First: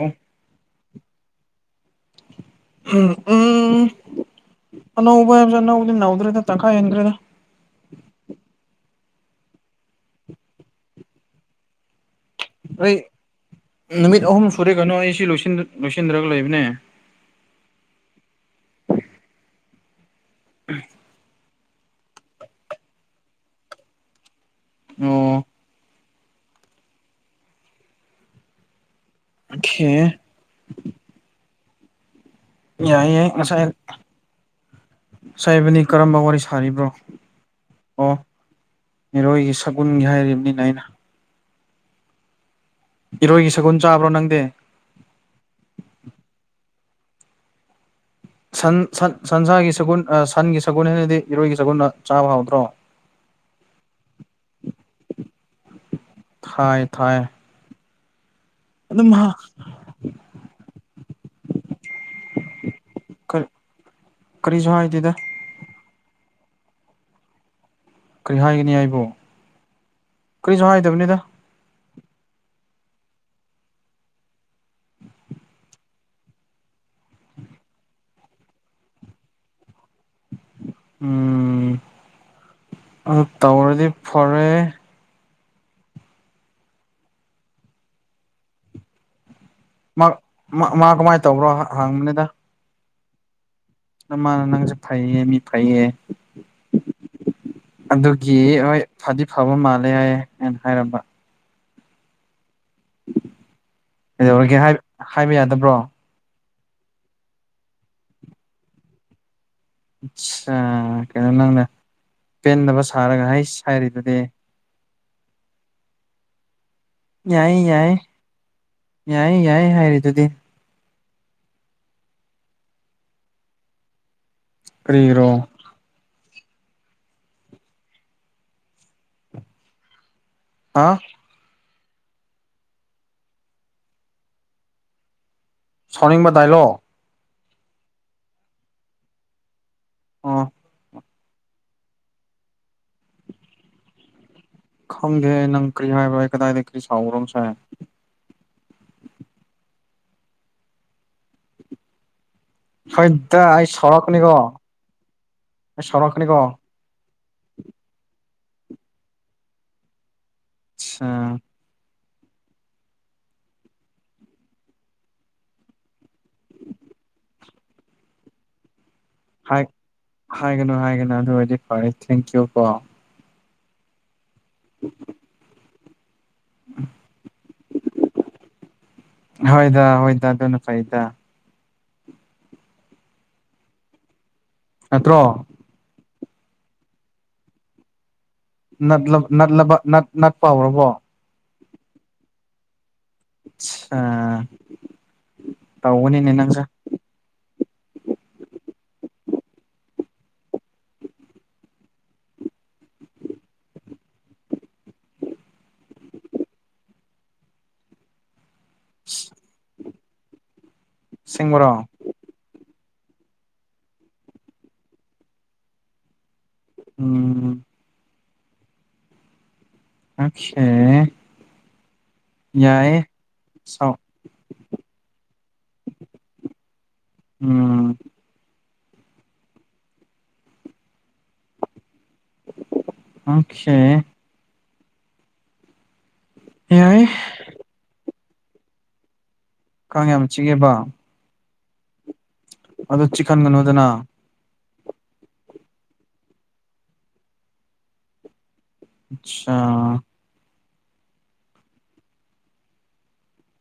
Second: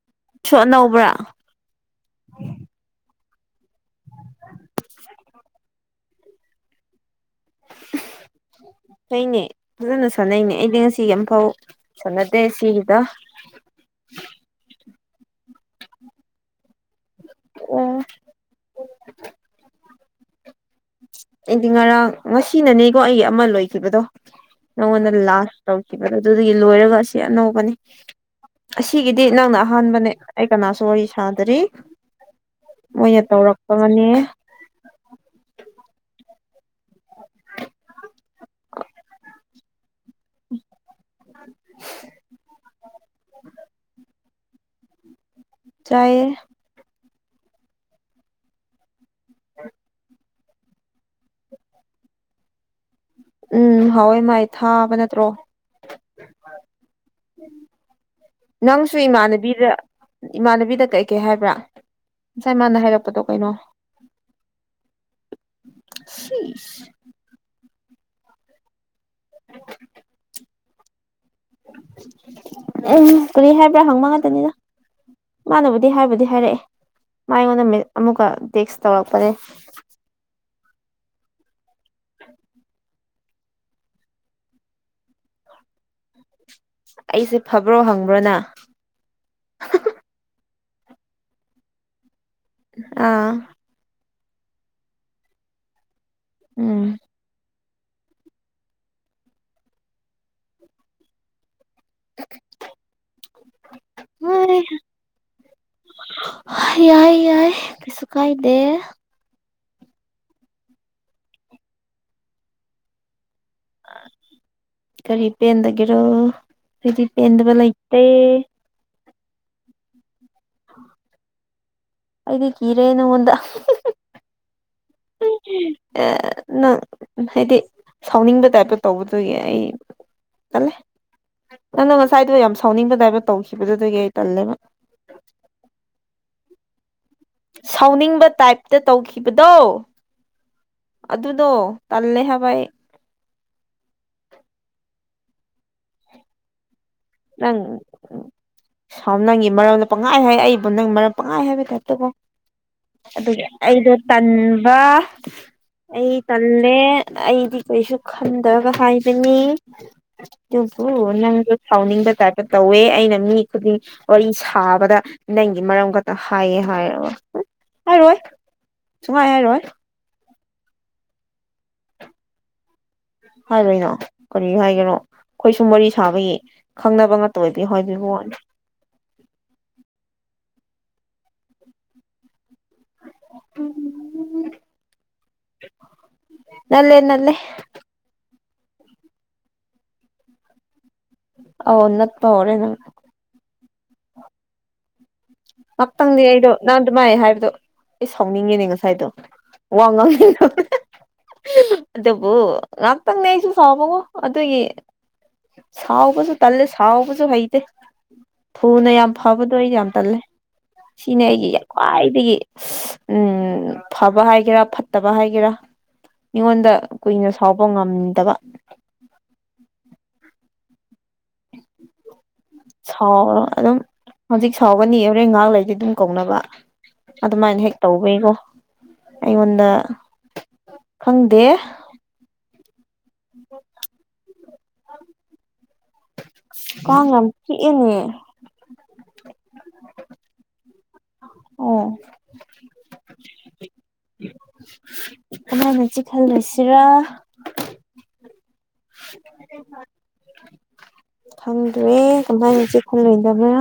ꯑꯣ ꯁꯣ ꯑꯅꯧꯕ꯭ꯔꯥ ꯎꯝ ꯎꯝ ꯑꯅꯧꯕ ꯍꯥꯏꯕꯁꯦ ꯑꯅꯧꯕꯗꯤ ꯅꯧꯗ꯭ꯔꯦꯗ ꯇꯪꯈꯥꯏ ꯍꯦꯟꯗ꯭ꯔꯦꯗ ꯐꯩꯅꯦ ꯐꯖꯅ ꯁꯥꯟꯅꯩꯅꯦ ꯑꯩꯗꯤ ꯉꯁꯤꯒꯤ ꯑꯃꯝꯐꯥꯎ ꯆꯅꯗꯦ ꯑꯩ ꯁꯤꯒꯤꯗ ꯅꯨꯃꯤꯠ ꯑꯍꯨꯝ ꯁꯨꯔꯦ ꯀꯩꯅꯣ ꯑꯩ ꯁꯤ ꯂ‌ꯣꯏꯁꯤꯟꯗ ꯂꯣꯏꯁꯤꯟꯗ꯭ꯔꯒ ꯂꯩꯕꯅꯦ ꯑꯣ [inaudible] ꯑꯩꯗꯤ ꯉꯔꯥꯡ ꯉꯁꯤꯅꯅꯦꯀꯣ ꯑꯩꯒꯤ ꯑꯃ ꯂꯣꯏꯈꯤꯕꯗꯣ ꯅꯪꯉꯣꯟꯗ ꯑꯣ ꯂꯥꯜ ꯇꯧꯈꯤꯕꯗꯣ ꯑꯗꯨꯗꯒꯤ ꯂꯣꯏꯔꯒ ꯑꯁꯤ ꯑꯅꯧꯕꯅꯤ ꯑꯁꯤꯒꯤꯗꯤ ꯅꯪꯅ ꯑꯣꯀꯦ ꯑꯍꯥꯟꯕꯅꯦ ꯑꯩ ꯀꯅꯥꯁꯨ ꯋꯥꯔꯤ ꯁꯥꯗ꯭ꯔꯤ ꯌꯥꯏ ꯃꯣꯏꯅ ꯌꯥꯏ ꯇꯧꯔꯄꯕꯅꯦ ꯁꯥꯥꯏꯕꯅꯤ ꯀꯔꯝꯕ ꯋꯥꯔꯤ ꯁꯥꯔꯤꯕ꯭ꯔꯣ ꯑꯣ ꯏꯔꯣꯏꯒꯤ ꯁꯒꯨꯟꯒꯤ ꯍꯥꯏꯔꯤꯕꯅꯤꯅ‌ꯦ ꯑꯩꯅ [unintelligible] ꯏꯔꯣꯏꯒꯤ ꯁꯒꯨꯟ ꯆꯥꯕ꯭ꯔꯣ ꯅꯪꯗꯤ ꯆꯥꯏ ꯁꯟ ꯁꯟꯁꯥꯒꯤ ꯁꯒꯣꯜ ꯁꯟꯒꯤ ꯁꯒꯣꯜ ꯍꯥꯏꯅꯗꯤ ꯏꯔꯣꯏꯒꯤ ꯁꯒꯣꯜꯅ ꯆꯥꯕ ꯍꯥꯎꯗ꯭ꯔꯣ ꯎꯝ ꯍꯋꯏ ꯃꯥꯥꯏ ꯊꯥꯕ ꯅꯠꯇ꯭ꯔꯣ ꯊꯥꯏ ꯊꯥꯏ ꯅꯪꯁꯨ ꯑꯗꯨꯝ ꯍꯥ ꯏꯃꯥꯟꯅꯕꯤꯗ ꯏꯃꯥꯟꯅꯕꯤꯗ ꯀꯩꯀꯩ ꯍꯥꯏꯕ꯭ꯔꯥ ꯉꯁꯥꯏ ꯃꯥꯅ ꯍꯥꯏꯔꯛꯄꯗꯣ ꯀꯔꯤ ꯀꯩꯅꯣ ꯀꯔꯤꯁꯨ ꯍꯥꯏꯗ‌ꯦꯗ [unintelligible] ꯀꯔꯤ ꯍꯥꯏꯒꯅꯤ ꯑꯩꯕꯣ [inaudible] ꯀꯔꯤꯁꯨ ꯍꯥꯏꯗꯕꯅꯤꯗ ꯎ ꯀꯔꯤ ꯍꯥꯏꯕꯔ ꯍꯪꯕ ꯒꯇꯅꯤꯗ ꯃꯥꯅꯕꯨꯗꯤ ꯍꯥꯏꯕꯨꯗꯤ ꯍꯥꯏꯔꯛꯑꯦ ꯃꯥ ꯑꯩꯉꯣꯟꯗ ꯃ‌ꯦ ꯑꯃꯨꯛꯀ ꯇ‍ꯦꯛꯁ ꯇꯧꯔꯛꯄꯅꯦ ꯎꯝ ꯑ ꯇꯧꯔꯗꯤ ꯐꯔꯦ ꯑꯩꯁꯦ ꯐꯕ꯭ꯔꯣ ꯍꯪꯕ꯭ꯔꯣꯅ ꯃꯥ ꯃꯥ ꯀꯃꯥꯏꯅ ꯇꯧꯕ꯭ꯔꯣ ꯍꯪꯕꯅꯤꯗ ꯑꯥ ꯅ ꯃꯥꯅ ꯅꯪꯁꯦ ꯐꯩꯌꯦ ꯃꯤ ꯐꯩꯌꯦ ꯎꯝ ꯑꯗꯨꯒꯤ ꯍꯣꯏ ꯐꯗꯤ ꯐꯕ ꯃꯥꯜꯂꯦ ꯍꯥꯏꯌꯦ ꯑꯅ ꯍꯥꯏꯔꯝꯕ [inaudible] ꯀꯩꯗꯧꯔꯒꯦ ꯍꯥꯏ ꯍꯣꯏ ꯍꯥꯏꯕ ꯌꯥꯗꯕ꯭ꯔꯣ ꯌꯥꯏ ꯌꯥꯏ ꯀꯩꯁꯨ ꯀꯥꯏꯗꯦ ꯑ ꯀꯩꯅꯣ ꯅꯪꯅ ꯄꯦꯟꯗꯕ ꯁꯥꯔꯒ ꯍꯥꯏ ꯍꯥꯏꯔꯤꯗꯨꯗꯤ ꯀꯔꯤ ꯄꯦꯟꯗꯒꯦꯔꯣ ꯍꯥꯏꯗꯤ ꯄꯦꯟꯗꯕ ꯌꯥꯏ ꯌꯥꯏ ꯂꯩꯇꯦ ꯌꯥꯏ ꯌꯥꯏ ꯍꯥꯏꯔꯤꯗꯨꯗꯤ ꯑꯩꯗꯤ ꯀꯤꯔꯦ ꯅꯉꯗ ꯀꯔꯤꯔꯣ ꯑꯦ ꯅꯪ ꯍꯥꯏꯗꯤ ꯁꯥꯎꯅꯤꯡꯕ ꯇꯥꯏꯞꯇ ꯇꯧꯕꯗꯨꯒꯤ ꯑꯩ ꯇꯜꯂꯦ ꯍꯥ ꯅꯪꯅ ꯉꯁꯥꯏꯗꯣ ꯌꯥꯝ ꯁꯥꯎꯅꯤꯡꯕꯗꯥꯏꯕ ꯇꯧꯈꯤꯕꯗꯨꯗꯒꯤ ꯑꯩ ꯇꯜꯂꯦꯕ ꯁꯥꯎꯅꯤꯡꯕ ꯇꯥꯏꯂꯣ ꯁꯥꯎꯅꯤꯡꯕ ꯇꯥꯏꯞꯇ ꯇꯧꯈꯤꯕꯗꯣ ꯑꯥ ꯑꯗꯨꯗꯣ ꯇꯜꯂꯦ ꯍꯥꯏꯕꯥꯏ ꯍꯪꯦ ꯅꯪ ꯀ꯭ꯔꯤ ꯍꯥꯏꯕ ꯀꯗꯥꯏꯗꯒꯤ ꯁꯥꯎꯝ ꯅꯪ ꯎ ꯁꯥꯎ ꯅꯪꯒꯤ ꯃꯔꯝꯗ ꯄꯪꯉꯥꯏ ꯍꯥꯏ ꯑꯩꯕꯨ ꯅꯪ ꯃꯔꯝ ꯄꯪꯉꯥꯏ ꯍꯥꯏꯕꯗꯠꯇꯕꯣ ꯍꯣꯏꯗ ꯑꯗꯨꯒ ꯑꯩ ꯑꯩꯗꯣ ꯁꯥꯎꯔꯛꯀꯅꯤꯀꯣ ꯇꯟꯕ ꯑꯩ ꯇꯜꯂꯦ ꯑꯩꯗꯤ ꯀꯩꯁꯨ ꯈꯟꯗꯕ ꯍꯥꯏꯕꯅꯤ ꯑꯗꯨꯕꯨ ꯑꯠꯁꯥ ꯅꯪ ꯁꯥꯎꯅꯤꯡꯕ ꯇꯥꯄ ꯇꯧꯋꯦ ꯑꯩꯅ ꯃꯤ ꯈꯨꯗꯤꯡ ꯋꯥꯔꯤ ꯁꯥꯕꯗ ꯅꯪꯒꯤ ꯃꯔꯝ ꯈꯛꯇ ꯍꯥꯏꯌꯦ ꯍꯥꯏ ꯍꯥꯏꯔꯣꯏ ꯁꯨꯡꯃꯥꯏ ꯌꯥꯦꯔꯣ ꯍꯥꯏ ꯍꯥꯏꯒꯅꯨ ꯍꯥꯏꯒꯅꯨ ꯑꯗꯨꯔꯗꯤ ꯐꯔꯦ ꯊꯦꯡꯀ꯭ꯌꯨ ꯀꯣ ꯍꯥꯏꯔꯣꯏꯅꯣ ꯀꯔꯤ ꯍꯥꯏꯒꯅꯣ ꯑꯩꯈꯣꯏꯁꯨ ꯃꯔꯤ ꯁꯥꯕꯒꯤ ꯈꯪꯅꯕ ꯉꯥꯛꯇ ꯑꯣꯏꯕꯤ ꯍꯥꯏꯕꯤꯕ ꯋꯥꯅꯦ ꯍꯣꯏꯗ ꯍꯣꯏꯗ ꯑꯗꯨꯅ ꯐꯩꯗ ꯅꯠꯇ꯭ꯔꯣ ꯅꯂꯦ ꯅꯂꯦ ꯅꯂꯕ ꯅꯠꯄ ꯍꯧꯔꯕꯣ ꯑ ꯅꯠ ꯐꯥꯎꯔꯦ ꯅꯪ ꯑꯠꯁ ꯃꯄꯪꯗꯤ ꯑꯩꯗꯨ ꯅꯥꯟ ꯑꯗꯨꯃꯥꯏ ꯍꯥꯏꯕꯗꯣ ꯑꯩ ꯁꯥꯎꯅꯤꯡꯉꯦꯅꯦ ꯉꯁꯥꯏꯗꯣ ꯋꯥ ꯉꯥꯡꯉ ꯑꯗꯨꯕꯨ ꯉꯥꯛꯇꯪꯅꯦ ꯑꯩꯁꯨ ꯁꯥꯥꯎꯕꯉꯣ ꯑꯗꯨꯒꯤ ꯁꯥꯎꯕꯁꯨ ꯇꯜꯂꯦ ꯁꯥꯎꯕꯁꯨ ꯍꯩꯇꯦ ꯊꯨꯅ ꯌꯥꯝ ꯐꯕꯗꯣ ꯑꯩ ꯌꯥꯝ ꯇꯜꯂꯦ ꯁꯤꯅꯦ ꯑꯩꯒꯤ ꯑꯁꯦꯡꯕꯔꯣ ꯈ꯭ꯋꯥꯏꯗꯒꯤ ꯎꯝ ꯐꯕ ꯍꯥꯏꯒꯦꯔꯥ ꯐꯠꯇꯕ ꯍꯥꯏꯒꯦꯔꯥ ꯃꯤꯉꯣꯟꯗ ꯀꯨꯏꯅ ꯁꯥꯎꯕ ꯎꯝ ꯉꯝꯗꯕ ꯑꯁꯦ ꯁ ꯑꯗꯨꯝ ꯁꯥꯎ ꯍꯧꯖꯤꯛ ꯁꯥꯎꯒꯅꯤ ꯍꯣꯔꯦꯟ ꯉꯥꯏꯍꯥꯛ ꯂꯩꯗꯤ ꯑꯗꯨꯝ ꯀꯧꯅꯕ ꯑꯗꯨꯃꯥꯏꯅ ꯍꯦꯛ ꯎꯝ ꯇꯧꯕꯩꯀꯣ ꯑꯩꯉꯣꯟꯗ ꯈꯪꯗꯦ ꯑꯣꯀꯦ ꯀ ꯌꯥꯏ ꯉꯝ ꯀꯅꯤ ꯀꯥꯡ ꯌꯥꯝ ꯆꯤꯛꯉꯦꯕ ꯑꯣ ꯑꯗ ꯆꯤꯡꯟꯒꯅꯣꯗꯅ ꯑꯗꯨꯃꯥꯏꯅꯁꯤ ꯈꯜꯂꯨꯁꯤꯔꯥ ꯑꯠꯆꯥ [inaudible] [inaudible] ꯈꯪꯗ꯭ꯔꯦ ꯀꯃꯥꯏꯅ ꯏꯆꯦꯛ ꯈꯨꯜꯂꯣꯏꯗꯕ꯭ꯔꯣꯏꯅ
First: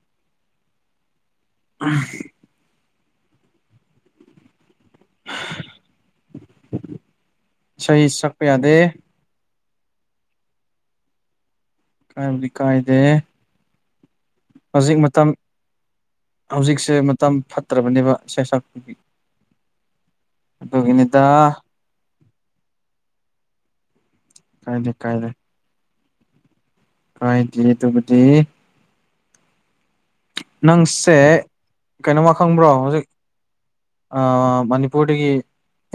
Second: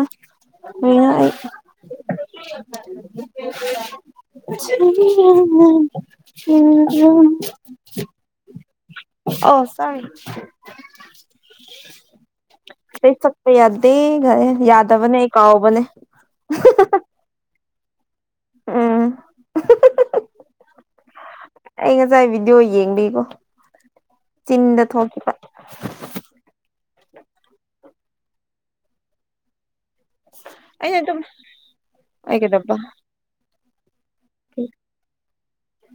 ꯑꯩ ꯎ [inaudible] ꯑꯟꯏꯟꯇꯦꯂꯤꯖꯦꯕꯜ unintelligible ꯁꯍꯤ ꯁꯛꯄ ꯌꯥꯗꯦ ꯑꯣ ꯇꯔꯦ ꯀꯥꯏꯂꯤ ꯀꯗꯦ ꯀ ꯌꯥꯗꯦ ꯈꯔꯦ ꯌꯥꯗꯕꯅꯦ ꯀꯥꯎꯕꯅꯦ ꯍꯧꯖꯤꯛꯁꯦ ꯃꯇꯝ ꯐꯠꯇ꯭ꯔꯕꯅꯦꯕ ꯁ ꯁꯛꯄꯒꯤ ꯎꯝ [inaudible] ꯑꯗꯨ ꯏꯅꯤꯗ ꯑꯩ ꯉꯁꯥꯏ ꯚꯤꯗꯤꯑꯣ ꯌꯦꯡꯕꯤꯀꯣ ꯆꯤꯟꯗ ꯀꯥꯏꯗꯦ ꯊꯣꯛꯈꯤꯕ ꯀꯥꯏꯗꯤꯦ ꯇꯕꯨꯗꯤ ꯑꯩꯅ ꯅꯪꯁꯦ ꯑꯗꯨꯝ ꯀꯩꯅꯣꯝꯃ ꯑꯩ ꯈꯪꯕ꯭ꯔꯣ ꯀꯩꯗꯧꯕ ꯍꯧꯖꯤꯛ ꯃꯅꯤꯄꯨꯔꯗꯒꯤ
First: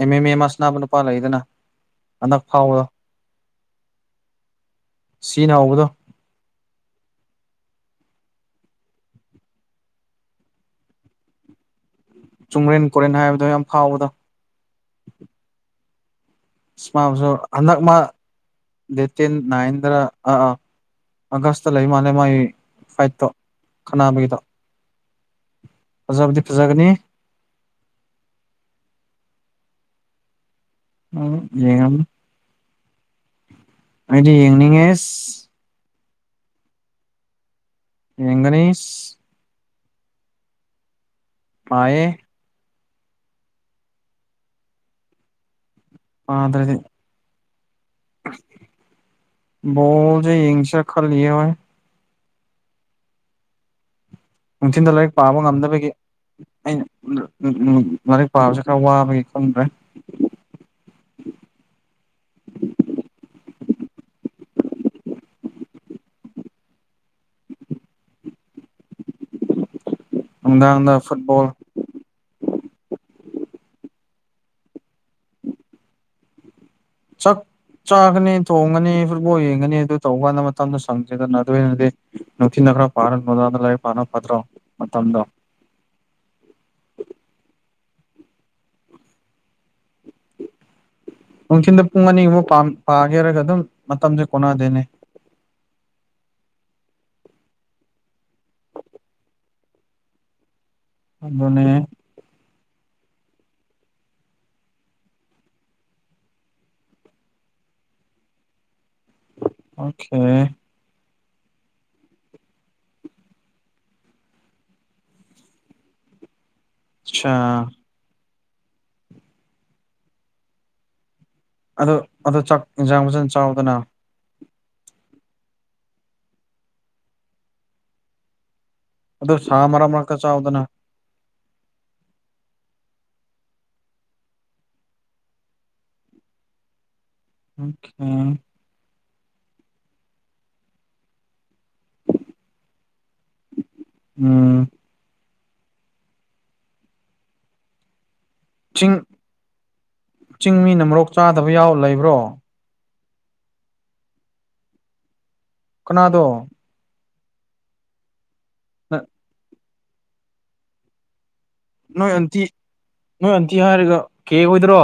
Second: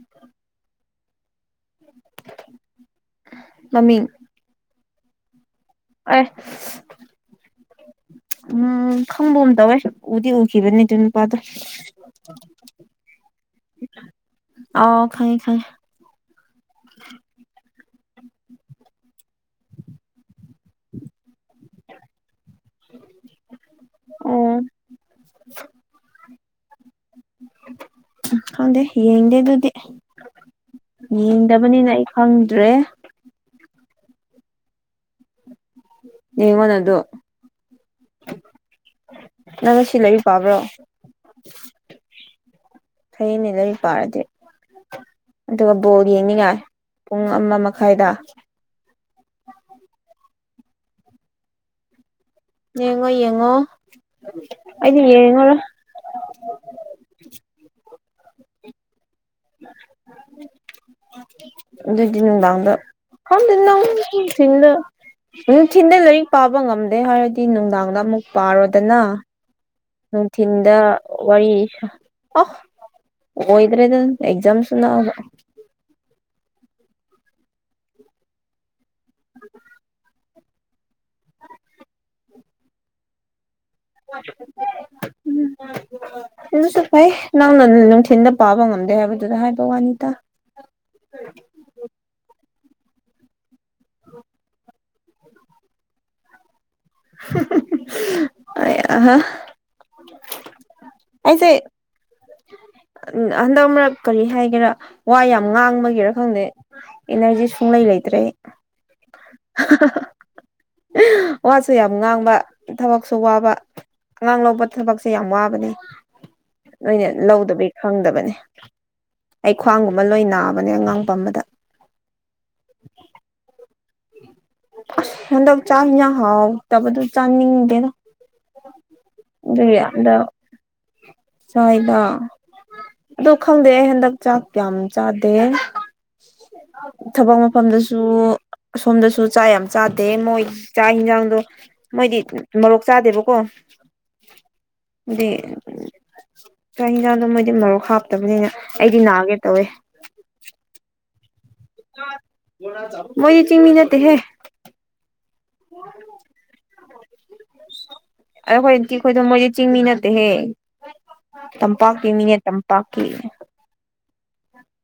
ꯑꯦꯝ ꯑꯦꯝ ꯑꯦ ꯑꯁꯅꯥꯕ ꯅꯨꯄꯥ ꯂꯩꯗꯅ ꯍꯗꯛ ꯐꯥꯎꯗꯣ ꯃꯃꯤ ꯁꯤꯅ ꯍꯧꯕꯗꯣ ꯑꯁ ꯎꯝ ꯈꯪꯕ ꯑꯃ ꯇꯧꯋꯦ ꯎꯗꯤ ꯎꯈꯤꯕꯅꯤ ꯑꯗꯨ ꯅꯨꯄꯥꯗꯣ ꯆꯨꯝꯔꯦꯟ ꯀꯣꯔꯦꯟ ꯍꯥꯏꯕꯗꯣ ꯌꯥꯝ ꯐꯥꯎꯕꯗ ꯑꯣ ꯈꯥꯏꯉ ꯈꯥꯏꯉ ꯏꯁꯃꯁꯨ ꯍꯟꯗꯛ ꯃꯥ ꯅꯦꯇ ꯅꯌꯦꯗ꯭ꯔ ꯑ ꯑꯒꯁ ꯂꯩ ꯃꯥ ꯂꯩꯃ ꯐꯥꯏꯠꯇꯣ ꯈꯠꯅꯥꯅꯕꯒꯤꯗꯣ ꯑꯣ [inaudible] ꯑꯣꯖꯥꯕꯗꯤ ꯐꯖꯛꯒꯅꯤ ꯈꯪꯗꯦ ꯌꯦꯡꯗꯦ ꯑꯗꯨꯗꯤ ꯎꯝ ꯌꯦꯡꯗꯕꯅꯤꯅ ꯌꯦꯡꯉꯝꯅꯤ ꯑꯩ ꯍꯪꯗ꯭ꯔꯦ ꯑꯩꯗꯤ ꯌꯦꯡꯅꯤꯡꯉꯦ ꯅꯉꯣꯟ ꯅ ꯑꯗꯨ ꯌꯦꯡꯒꯅꯦꯁ ꯅꯪ ꯁꯤ ꯂꯩꯔꯤꯛ ꯄꯥꯕ꯭ꯔꯣ ꯄꯌꯦ ꯐꯌꯦꯅꯦ ꯂꯩꯔꯤ ꯄꯥꯔꯗꯤ ꯑꯗꯨꯒ ꯕꯣꯔ ꯌꯦꯡꯅꯤꯡꯉꯥꯏ ꯄꯥꯗ꯭ꯔꯗꯤ ꯄꯨꯡ ꯑꯃ ꯃꯈꯥꯏꯗ ꯕꯣꯜꯁꯦ ꯌꯦꯁꯤꯔ ꯈꯜꯂꯤ ꯌꯦꯡꯉꯣ ꯌꯦꯡꯉꯣ ꯅꯨꯡꯊꯤꯟꯗ ꯑꯩꯗꯤ ꯂꯥꯏꯔꯤꯛ ꯄꯥꯕ ꯌꯦꯡꯉꯔꯣꯏ ꯉꯝꯗꯕꯒꯤ ꯑꯩꯅ ꯂꯥꯏꯔꯤꯛ ꯄꯥꯕꯁꯤ ꯈꯔ ꯋꯥꯕꯒꯤ ꯈꯪꯗ꯭ꯔꯦ ꯎꯝ ꯑꯗꯨꯏꯗꯤꯟ ꯂꯥꯡꯗ ꯐꯝꯗꯟꯗꯨꯝ ꯊꯤꯡꯗ ꯅꯨꯡꯊꯤꯟꯜꯗ ꯂꯥꯏꯔꯤꯛ ꯄꯥꯕ ꯉꯝꯗꯦ ꯍꯥꯏꯔꯗꯤ ꯅꯨꯡꯗꯥꯡꯗ ꯑꯃꯨꯛ ꯄꯥꯔꯣꯗꯅ ꯅꯨꯡꯊꯤꯟꯗ ꯅꯨꯡꯗꯥꯡꯗ ꯐꯨꯠꯕꯣꯜ ꯋꯥꯔꯤ ꯑ ꯍꯣꯏꯗ꯭ꯔꯦ ꯑꯗꯨ ꯑꯦꯛꯖꯝꯁ ꯅ ꯆꯥꯛ ꯆꯥꯒꯅꯤ ꯊꯣꯡꯒꯅꯤ ꯐꯨꯠꯕꯣꯜ ꯌꯦꯡꯒꯅꯤ ꯑꯗꯨ ꯇꯧꯕ ꯀꯥꯟꯗ ꯃꯇꯝꯗꯨ ꯁꯪꯁꯦꯗꯅ ꯑꯗꯨ ꯑꯣꯏꯅꯗꯤ ꯅꯨꯡꯊꯤꯅ ꯈ꯭ꯔ ꯄꯥꯔ ꯗꯥꯗ ꯂꯥꯏꯔꯤꯛ ꯄꯥꯅ ꯐꯠꯇ꯭ꯔꯣ ꯃꯇꯝꯗ ꯑꯗꯨꯇ ꯐꯩ ꯅꯪꯅ ꯅꯨꯡꯊꯤꯜꯗ ꯄꯥꯕ ꯉꯝꯗꯦ ꯍꯥꯏꯕꯗꯨꯗ ꯍꯥꯏꯕ ꯋꯥꯅꯤ ꯇ ꯅꯨꯡꯊꯤꯟꯗ ꯄꯨꯡ ꯑꯅꯤꯒꯨꯝꯕ ꯄꯥꯒꯦꯔꯒ ꯑꯗꯨꯝ ꯃꯇꯝꯁꯦ ꯀꯣꯟꯅꯗꯦꯅꯦ ꯑ ꯑꯍꯥ ꯑꯩꯁꯦ ꯑꯗꯨꯅꯦ [inaudible] ꯎ ꯍꯟꯗꯛ ꯃꯔꯛ ꯀꯔꯤ ꯍꯥꯏꯒꯦꯔꯥ ꯋꯥ ꯌꯥꯝ ꯉꯥꯡꯕꯒꯦꯔꯥ ꯈꯪꯗꯦ ꯏꯂꯖꯤꯁ ꯐꯨꯡꯅ ꯏ ꯂꯩꯗ꯭ꯔꯦ ꯑꯣ ꯋꯥꯁꯨ ꯌꯥꯝ ꯉꯥꯡꯕ ꯊꯕꯛꯁꯨ ꯋꯥꯕ ꯑꯉꯥꯡ ꯂꯧꯕ ꯊꯕꯛꯁꯦ ꯌꯥꯝ ꯋꯥꯕꯅꯦ ꯂꯣꯏꯅ ꯑꯠꯆꯥ ꯂꯧꯗꯕ ꯈꯪꯗꯕꯅꯦ ꯑꯩ ꯈ꯭ꯋꯥꯡꯒꯨꯝꯕ ꯂꯣꯏ ꯅꯥꯕꯅꯦ ꯑꯉꯥꯡ ꯄꯝꯕꯗ ꯑ ꯑꯗꯨ ꯆꯥꯛ ꯌꯦꯟꯖꯥꯡ ꯐꯖꯅ ꯆꯥꯎꯗꯅ ꯑꯁ ꯍꯟꯗꯛ ꯆꯥꯛ ꯍꯤꯟꯖꯥꯡ ꯍꯥꯎ ꯇꯕꯗꯨ ꯆꯥꯅꯤꯡꯗꯦꯗ ꯑꯗꯣ ꯁꯥ ꯃꯔꯛ ꯃꯔꯛꯇ ꯑꯗꯨꯗ ꯆꯥꯎꯗꯅ ꯆꯗ ꯑꯗꯨ ꯈꯪꯗꯦ ꯑꯩ ꯍꯟꯗꯛ ꯆꯥꯛ ꯀꯌꯥꯝ ꯆꯥꯗꯦ ꯊꯕꯛ ꯑꯣꯀꯦ ꯃꯐꯝꯗꯁꯨ ꯑꯁꯣꯝꯗꯁꯨ ꯆꯥꯛ ꯌꯥꯝ ꯆꯥꯗꯦ ꯃꯣꯏ ꯆꯥꯛ ꯌꯦꯟꯖꯥꯡꯗꯣ ꯃꯣꯏꯗꯤ ꯃꯔꯣꯔꯣꯛ ꯆꯥꯗꯦꯕꯀꯣ ꯎꯝ ꯑꯗꯨꯗꯤ ꯆꯥꯛ ꯍꯟꯁꯥꯡꯗꯣ ꯃꯣꯏꯗꯤ ꯃꯔꯣꯛ ꯍꯥꯞꯇꯕꯅꯤꯅ ꯆꯤꯡ ꯑꯩꯗꯤ ꯅꯥꯒꯦ ꯇꯧꯋꯦ ꯆꯤꯡ ꯃꯤꯅ ꯃꯣꯔꯣꯛ ꯆꯥꯗꯕ ꯌꯥꯎ ꯂꯩꯕ꯭ꯔꯣ ꯃꯣꯏꯗꯤ ꯆꯤꯡꯃꯤ ꯅꯠꯇꯦ ꯍꯦ ꯀꯅꯥꯗꯣ ꯑꯈꯣꯏ ꯑꯩꯈꯣꯏꯗ ꯃꯣꯏꯦ ꯆꯤꯡꯃꯤ ꯅꯠꯇꯦ ꯍꯦ ꯅꯣꯏ ꯑꯟꯇꯤ ꯅꯣꯏ ꯑꯟꯇꯤ ꯍꯥꯏꯔꯒ ꯀꯦ ꯑꯣꯏꯗ꯭ꯔꯣ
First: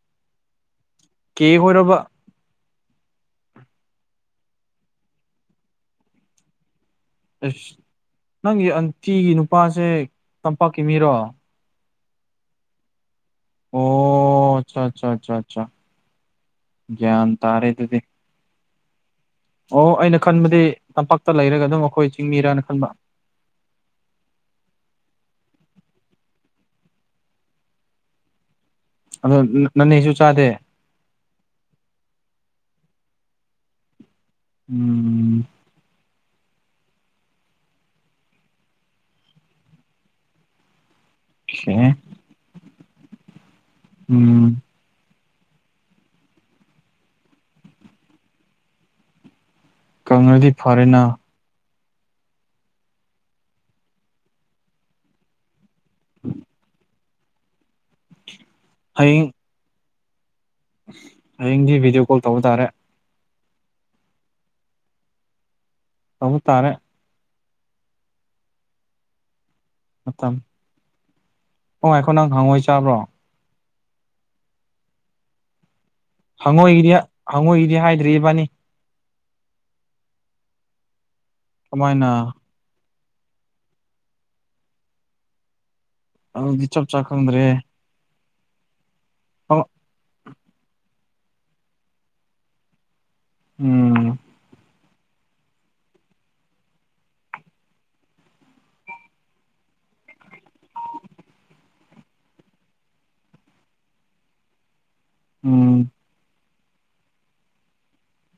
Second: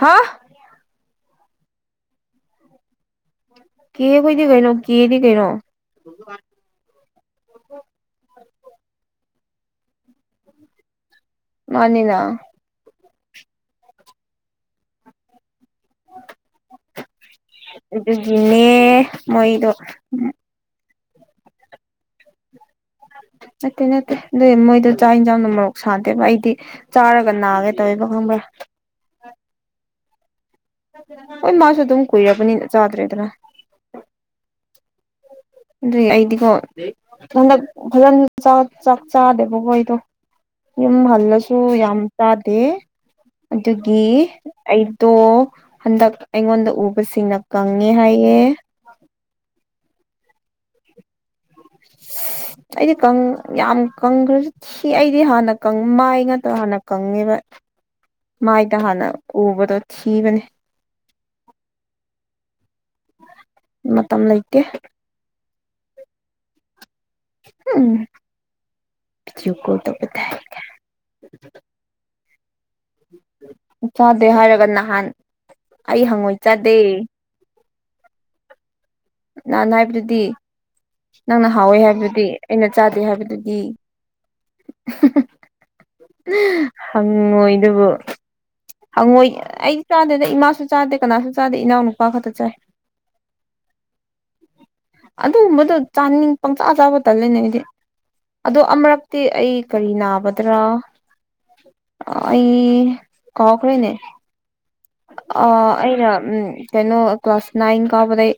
ꯍꯥꯥ ꯀꯦ ꯑꯣꯏꯔꯕ ꯀ ꯀꯣꯏꯗꯤ ꯀꯩꯅꯣ ꯀꯗꯤ ꯀꯩꯅꯩꯅꯣ ꯍ [inaudible] ꯑꯁ ꯅꯪꯒꯤ ꯑꯟꯇꯤꯒꯤ ꯅꯨꯄꯥꯁꯦ ꯇꯝꯄꯥꯛꯀꯤ ꯃꯤꯔꯣ ꯃꯥꯅꯤꯅ ꯑꯣ ꯑꯆꯥ ꯑꯆꯥ ꯑꯆꯥ ꯑꯆꯥ ꯭ꯟ ꯇꯥꯔꯦ ꯑꯗꯨꯤꯗꯤ ꯃꯤ ꯑꯣ ꯑꯩꯅ ꯈꯟꯕꯗꯤ ꯇꯝꯄꯥꯛꯇ ꯂꯩꯔꯒ ꯑꯗꯨꯝ ꯑꯩꯈꯣꯏ ꯆꯤꯡꯃꯤꯔꯅ ꯈꯟꯕ ꯅꯠꯇꯦ ꯅꯠꯇꯦ ꯑꯗꯨ ꯃꯣꯏꯗꯣ ꯆꯥꯛ ꯌꯦꯟꯁꯥꯡꯅ ꯃꯔꯣꯛ ꯁꯥꯟꯗꯦꯕ ꯑꯩꯗꯤ ꯆꯥꯔꯒꯔꯅꯑ ꯇ ꯑꯣ ꯅꯅꯦꯁꯨ ꯆꯥꯗꯦ ꯍꯣꯏ ꯃꯥꯁꯨ ꯑꯗꯨꯝ ꯀꯏꯕꯕꯨ ꯆꯥꯗ꯭ꯔꯦꯗꯅ ꯎꯝ ꯑꯗꯨꯏ ꯑꯩꯗꯤꯀꯣ ꯍꯟꯗꯛ ꯐꯖꯅ ꯆꯥꯛ ꯆꯥꯗꯦꯕꯀꯣ ꯑꯩꯗꯣ ꯌꯨꯝ ꯍꯜꯂꯁꯨ ꯈꯦ ꯌꯥꯝ ꯆꯥꯗꯦ ꯑꯗꯨꯒꯤ ꯎꯝ ꯑꯩꯗꯣ ꯍꯟꯗꯛ ꯑꯩꯉꯣꯟꯗ ꯎꯕꯁꯤꯡꯅ ꯀꯪꯉꯦ ꯍꯥꯏꯌꯦ ꯀꯪꯂꯗꯤ ꯐꯔꯦꯅ [inaudible] ꯑꯩꯗꯤ ꯀꯪ ꯌꯥꯝꯝ ꯀꯪ ꯁꯤ ꯑꯩꯗꯤ ꯍꯥꯟꯅ ꯃꯥꯏ ꯉꯥꯛꯇ꯭ꯔ ꯍꯥꯟꯅ ꯀꯪꯉꯦꯕ ꯃꯥꯏ ꯅꯍꯟꯅ ꯍꯌꯦꯡ ꯎꯕꯗꯣ ꯊꯤꯕꯅꯦ ꯍꯌꯦꯡꯗꯤ ꯚꯗꯤꯑꯣ ꯀꯣꯜ ꯇꯧꯕ ꯇꯥꯔꯦ ꯃꯇꯝ ꯂꯩꯇꯦ ꯇ ꯇꯥꯔꯦ ꯎꯝ ꯇꯧꯕꯗ ꯃꯇꯝ ꯉ- ꯉꯥꯏꯈꯣ ꯅꯪ ꯍꯪꯉꯣꯏ ꯆꯥꯕ꯭ꯔꯣ ꯆꯥꯎꯗꯦ ꯍꯥꯏꯔꯒ ꯅꯍꯥꯟ ꯑꯩ ꯍꯪꯉꯣꯏ ꯆꯥꯗꯦ ꯍꯪꯉꯣꯏꯒꯤꯗꯤ ꯍꯪꯉꯣꯏꯒꯤꯗꯤ ꯍꯥꯏꯗ꯭ꯔꯤ ꯏꯕꯥꯅꯤ ꯅꯍꯥꯟ ꯍꯥꯏꯕꯗꯨꯗꯤ ꯅꯪꯅ ꯍꯥꯎꯋꯦ ꯀꯃꯥꯏꯅ ꯍꯥꯏꯕꯗꯨꯗꯤ ꯑꯩꯅ ꯆꯥꯗꯦ ꯍꯥꯏꯕꯗꯨꯗꯤ ꯑꯍꯍ ꯑꯗꯨꯗꯤ ꯆꯞ ꯆꯥ ꯈꯪꯗ꯭ꯔꯦ ꯍꯪꯉꯣꯏꯗꯨꯕꯨ ꯍꯪꯉꯣꯏ ꯑꯣ ꯑꯩꯗꯤ ꯆꯥꯗꯦꯗ ꯏꯃꯥꯁꯨ ꯆꯥꯗꯦ ꯀꯅꯥꯁꯨ ꯆꯥꯗꯦ ꯏꯅꯥꯎꯅꯨꯄꯥ ꯈꯛꯇ ꯆꯥꯏ ꯎꯝ ꯑꯗꯨꯒꯨꯝꯕꯗꯣ ꯆꯥꯅꯤꯡ ꯄꯪꯆꯥ ꯆꯥꯕ ꯇꯜꯂꯦꯅꯦꯗꯤ ꯑꯗꯣ ꯑꯃꯨꯔꯛꯇꯤ ꯑꯩ ꯀꯔꯤ ꯅꯥꯕꯗ꯭ꯔꯥ ꯑ ꯑꯩ ꯀꯥꯎꯈ꯭ꯔꯦꯅꯦ ꯑ ꯎꯝ ꯑꯩꯅ ꯎꯝ ꯀꯩꯅꯣ ꯀ꯭ꯂꯥꯁ ꯅꯥꯏꯟ ꯀꯥꯕꯗꯩ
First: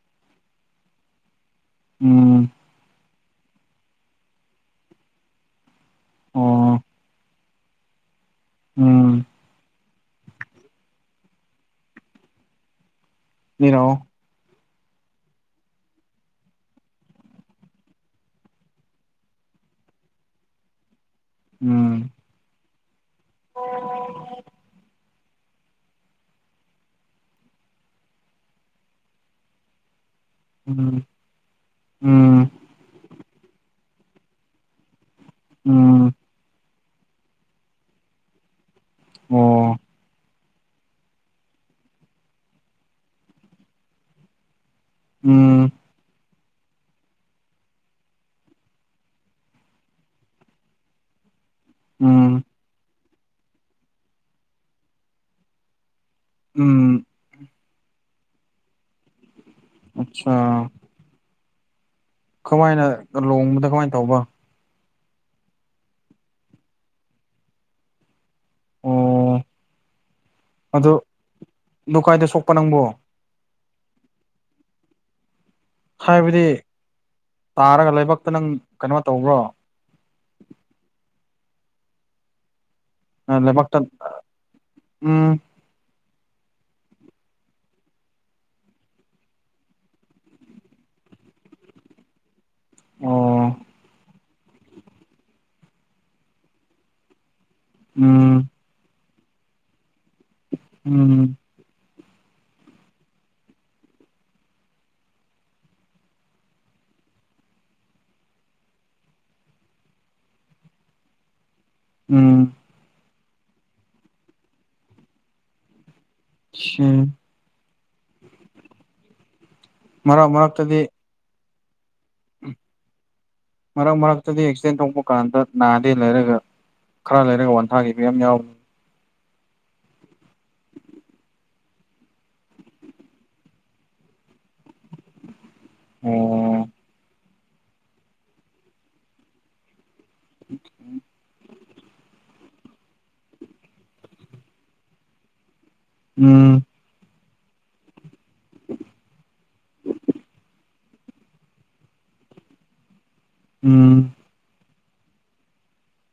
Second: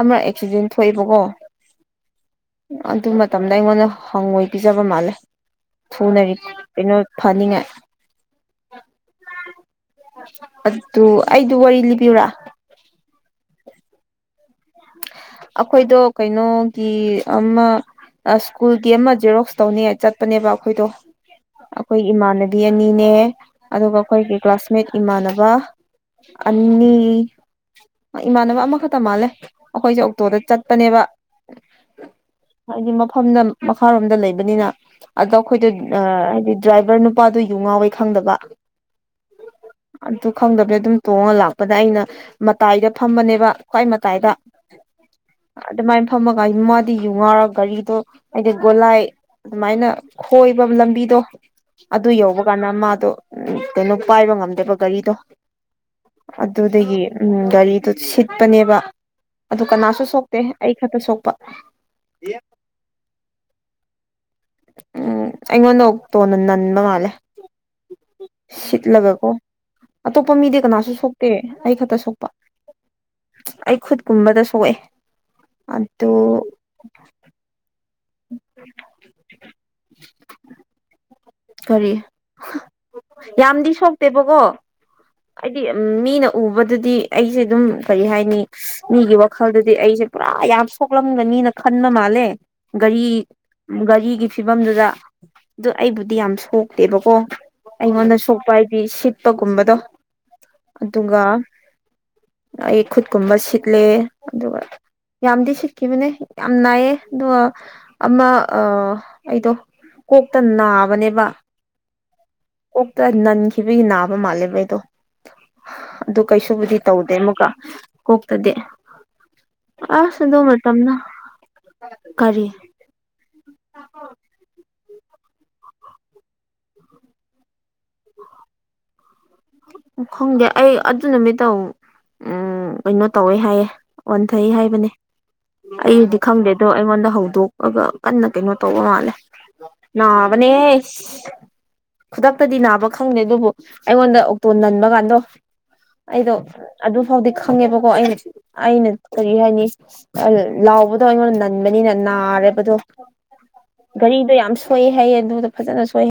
ꯑꯃꯔꯛ ꯑꯦꯛꯁꯤꯗꯦꯟ ꯊꯣꯛꯑꯦꯕꯀꯣ ꯎꯝ ꯑꯗꯨ ꯃꯇꯝꯗ ꯑꯩꯉꯣꯟꯗ ꯍꯪꯉꯣꯏ ꯄꯤꯖꯕ ꯃꯥꯜꯂꯦ ꯑꯣ ꯊꯨꯅꯕꯤꯅꯣ ꯐꯅꯤꯡꯉ ꯎꯝ ꯑꯗꯨ ꯑꯩꯗꯨ ꯋꯥꯔꯤ ꯂꯤꯕꯤꯋꯨꯔꯥ ꯏꯔꯣ ꯑꯩꯈꯣꯏꯗꯣ ꯀꯩꯅꯣꯒꯤ ꯑꯃ ꯑ ꯁ꯭ꯀꯨꯜꯒꯤ ꯑꯃ ꯖꯦꯔꯣꯛꯁ ꯇꯧꯅꯤ ꯆꯠꯄꯅꯦꯕ ꯑꯩꯈꯣꯏꯗꯣ ꯑꯩꯈꯣꯏ ꯎꯝ ꯏꯃꯥꯟꯅꯕꯤ ꯑꯅꯤꯅꯦ ꯑꯗꯨꯒ ꯑꯩꯈꯣꯏꯒꯤ ꯀ꯭ꯂꯥꯁꯃꯦꯠ ꯏꯃꯥꯟꯅꯕ ꯑꯅꯤ ꯏꯃꯥꯟꯅꯕ ꯑꯃꯈꯛꯇ ꯃꯥꯜꯂꯦ ꯑꯩꯈꯣꯏꯁꯦ ꯑꯣꯛꯇꯣꯗ ꯆꯠꯄꯅꯦꯕ ꯎꯝ ꯎꯝ ꯍꯥꯏꯗꯤ ꯃꯐꯝꯗ ꯃꯈꯥꯔꯣꯝꯗ ꯂꯩꯕꯅꯤꯅ ꯑꯗꯣ ꯑꯩꯈꯣꯏꯗꯣ ꯎꯝ ꯑ-ꯍꯥꯏꯗꯤ ꯗ꯭ꯔꯥꯏꯚꯔ ꯅꯨꯄꯥꯗꯣ ꯌꯨ ꯉꯥꯎꯋꯦ ꯈꯪꯗꯕ ꯑꯣ ꯑꯗꯨ ꯈꯪꯗꯕꯅꯦ ꯑꯗꯨꯝ ꯇꯣꯡꯉ ꯂꯥꯛꯄꯗ ꯑꯩꯅ ꯃꯇꯥꯏꯗ ꯐꯝꯕꯅꯦꯕ ꯈ꯭ꯋꯥꯏ ꯃꯇꯥꯏꯗ ꯎꯝ ꯑꯗꯨꯃꯥꯏꯅ ꯐꯝꯃꯒ ꯃꯥꯗꯤ ꯌꯨ ꯉꯥꯎꯔꯒ ꯒꯥꯔꯤꯗꯣ ꯍꯥꯏꯗꯤ ꯒꯣꯂꯥꯏ ꯑꯗꯨꯃꯥꯏꯅ ꯈꯣꯏꯕ ꯂꯝꯕꯤꯗꯣ ꯑꯗꯨ ꯎꯝ ꯌꯧꯕ ꯀꯥꯟꯗ ꯃꯥꯗꯣ ꯎ ꯀꯩꯅꯣ ꯄꯥꯏꯕ ꯉꯝꯗꯦꯕ ꯒꯥꯔꯤꯗꯣ ꯑꯗꯨꯗꯒꯤ ꯎꯝ ꯒꯥꯔꯤꯗꯨ ꯁꯤꯠꯄꯅꯦꯕ ꯑꯗꯨ ꯀꯅꯥꯁꯨ ꯁꯣꯛꯇꯦ ꯑꯆꯥ ꯑꯩ ꯈꯛꯇ ꯁꯣꯛꯄ ꯀꯃꯥꯏꯅ ꯂꯣꯡꯕꯗ ꯀꯃꯥꯏꯅ ꯇꯧꯕ ꯎꯝ ꯑꯩꯉꯣꯟꯗ ꯑꯣꯇꯣꯅ ꯅꯟꯕ ꯃꯥꯜꯂꯦ ꯁꯤꯠꯂꯒꯀꯣ ꯑꯣ ꯑꯇꯣꯞꯄ ꯃꯤꯗꯤ ꯀꯅꯥꯁꯨ ꯑꯗꯨ ꯁꯣꯛꯇꯦ ꯑꯩ ꯈꯛꯇ ꯑꯗꯨ ꯀꯥꯏꯗ ꯁꯣꯛꯄ ꯅꯪꯕꯨ ꯑꯩ ꯈꯨꯠꯀꯨꯝꯕꯗ ꯁꯣꯛꯑꯦ ꯑꯟ ꯍꯥꯏꯕꯗꯤ ꯇꯥꯔꯒ ꯂꯥꯏꯕꯛꯇ ꯅꯪ ꯀꯩꯅꯣ ꯇꯧꯕ꯭ꯔꯣ ꯀꯔꯤ ꯑ ꯌꯥꯝꯗꯤ ꯂꯩꯕꯥꯛꯇ ꯁꯣꯛꯇꯦꯕꯀꯣ ꯑ-ꯎꯝ ꯍꯥꯏꯗꯤ ꯃꯤꯅ ꯎꯕꯗꯗꯤ ꯑꯩꯁꯦ ꯑꯗꯨꯝ ꯀꯔꯤ ꯍꯥꯏꯅꯤ ꯃꯤꯒꯤ ꯋꯥꯈꯜꯗꯗꯤ ꯑꯩꯁꯦ ꯄꯨꯔꯥ ꯌꯥꯝ ꯁꯣꯛꯂꯝꯒꯅꯤꯅ ꯈꯟꯕ ꯃꯥꯜꯂꯦ ꯒꯥꯔꯤ ꯑꯣ ꯒꯥꯔꯤꯒꯤ ꯐꯤꯕꯝꯗꯨꯗ ꯑꯗꯨ ꯑꯩꯕꯨꯗꯤ ꯌꯥꯝ ꯁꯣꯛꯇꯦꯕꯀꯣ ꯑꯩꯉꯣꯟꯗ ꯎꯝ ꯁꯣꯛꯄ ꯍꯥꯏꯗꯤ ꯁꯤꯠꯄꯒꯨꯝꯕꯗꯣ ꯑꯗꯨꯒ ꯎꯝ ꯑꯩ ꯈꯨꯠꯀꯨꯝꯕ ꯁꯤꯠꯂꯦ ꯑꯗꯨꯒ ꯌꯥꯝꯗꯤ ꯁꯤꯠꯈꯤꯕꯅꯦ ꯌꯥꯝ ꯅꯥꯏꯌꯦ ꯑꯗꯨꯒ ꯑꯃ ꯑꯩꯗꯣ ꯀꯣꯛꯇ ꯅꯥꯕꯅꯦꯕ ꯎꯝ ꯑꯣꯛꯇ ꯅꯟꯈꯤꯕꯒꯤ ꯅꯥꯕ ꯃꯥꯜꯂꯦꯕꯩꯗꯣ ꯑꯗꯨ ꯀꯩꯁꯨꯕꯨꯗꯤ ꯁꯤ ꯇꯧꯗꯦ ꯑꯃꯨꯛꯀ ꯀꯣꯛꯇꯗꯤ ꯑꯁ ꯃꯔꯛ ꯑꯗꯨ ꯃꯔꯛꯇꯗꯤ ꯃꯇꯝꯗꯣ ꯀꯔꯤ ꯃꯔꯛ ꯃꯔꯛꯇꯗꯤ ꯑꯦꯛꯁꯤꯗꯦꯟ ꯊꯣꯛꯄ ꯀꯥꯟꯗ ꯅꯥꯗꯦ ꯂꯩꯔꯒ ꯈꯔ ꯂꯩꯔꯒ ꯋꯥꯟꯊꯥꯈꯤꯕ ꯌꯥꯝ ꯌꯥꯎꯕ ꯎ ꯈꯪꯗꯦ ꯑꯩ ꯑꯗꯨ ꯅꯨꯃꯤꯠꯇꯧ ꯎꯝ ꯀꯩꯅꯣ ꯇꯧꯋꯦ ꯍꯥꯏꯌꯦ ꯑꯣꯟꯊꯩ ꯌꯦ ꯍꯥꯏꯕꯅꯦ ꯑꯩꯗꯤ ꯑꯣ ꯈꯪꯗꯦ ꯑꯗꯣ ꯑꯩꯉꯣꯟꯗ ꯍꯧꯗꯣꯛꯑꯒ ꯀꯟꯅ ꯀꯩꯅꯣ ꯇꯧꯕ ꯃꯥꯜꯂꯦ ꯅꯥꯕꯅꯦ ꯈꯨꯗꯛꯇꯗꯤ ꯅꯥꯕ ꯈꯪꯗꯦ ꯑꯗꯨꯕꯨ ꯑꯩꯉꯣꯟꯗ ꯑꯣꯛꯇꯣ ꯅꯟꯕ ꯀꯥꯟꯗꯣ ꯑꯩꯗꯣ ꯎꯝ ꯑꯗꯨ ꯐꯥꯎꯗꯤ ꯈꯪꯉꯦꯕꯀꯣ ꯑꯩꯅ-ꯑꯩꯅ ꯀꯔꯤ ꯍꯥꯏꯅꯤ ꯂꯥꯎꯕꯗꯣ ꯑꯩꯉꯣꯟꯗ ꯅꯟꯕꯅꯤꯅ ꯅꯥꯔꯦꯕꯗꯣ ꯎꯝ ꯒꯥꯔꯤꯗꯣ ꯌꯥꯝ ꯁꯣꯛꯏ ꯍꯥꯏꯌꯦ ꯑꯗꯨꯗ ꯐꯖꯅ ꯁꯣꯛꯏ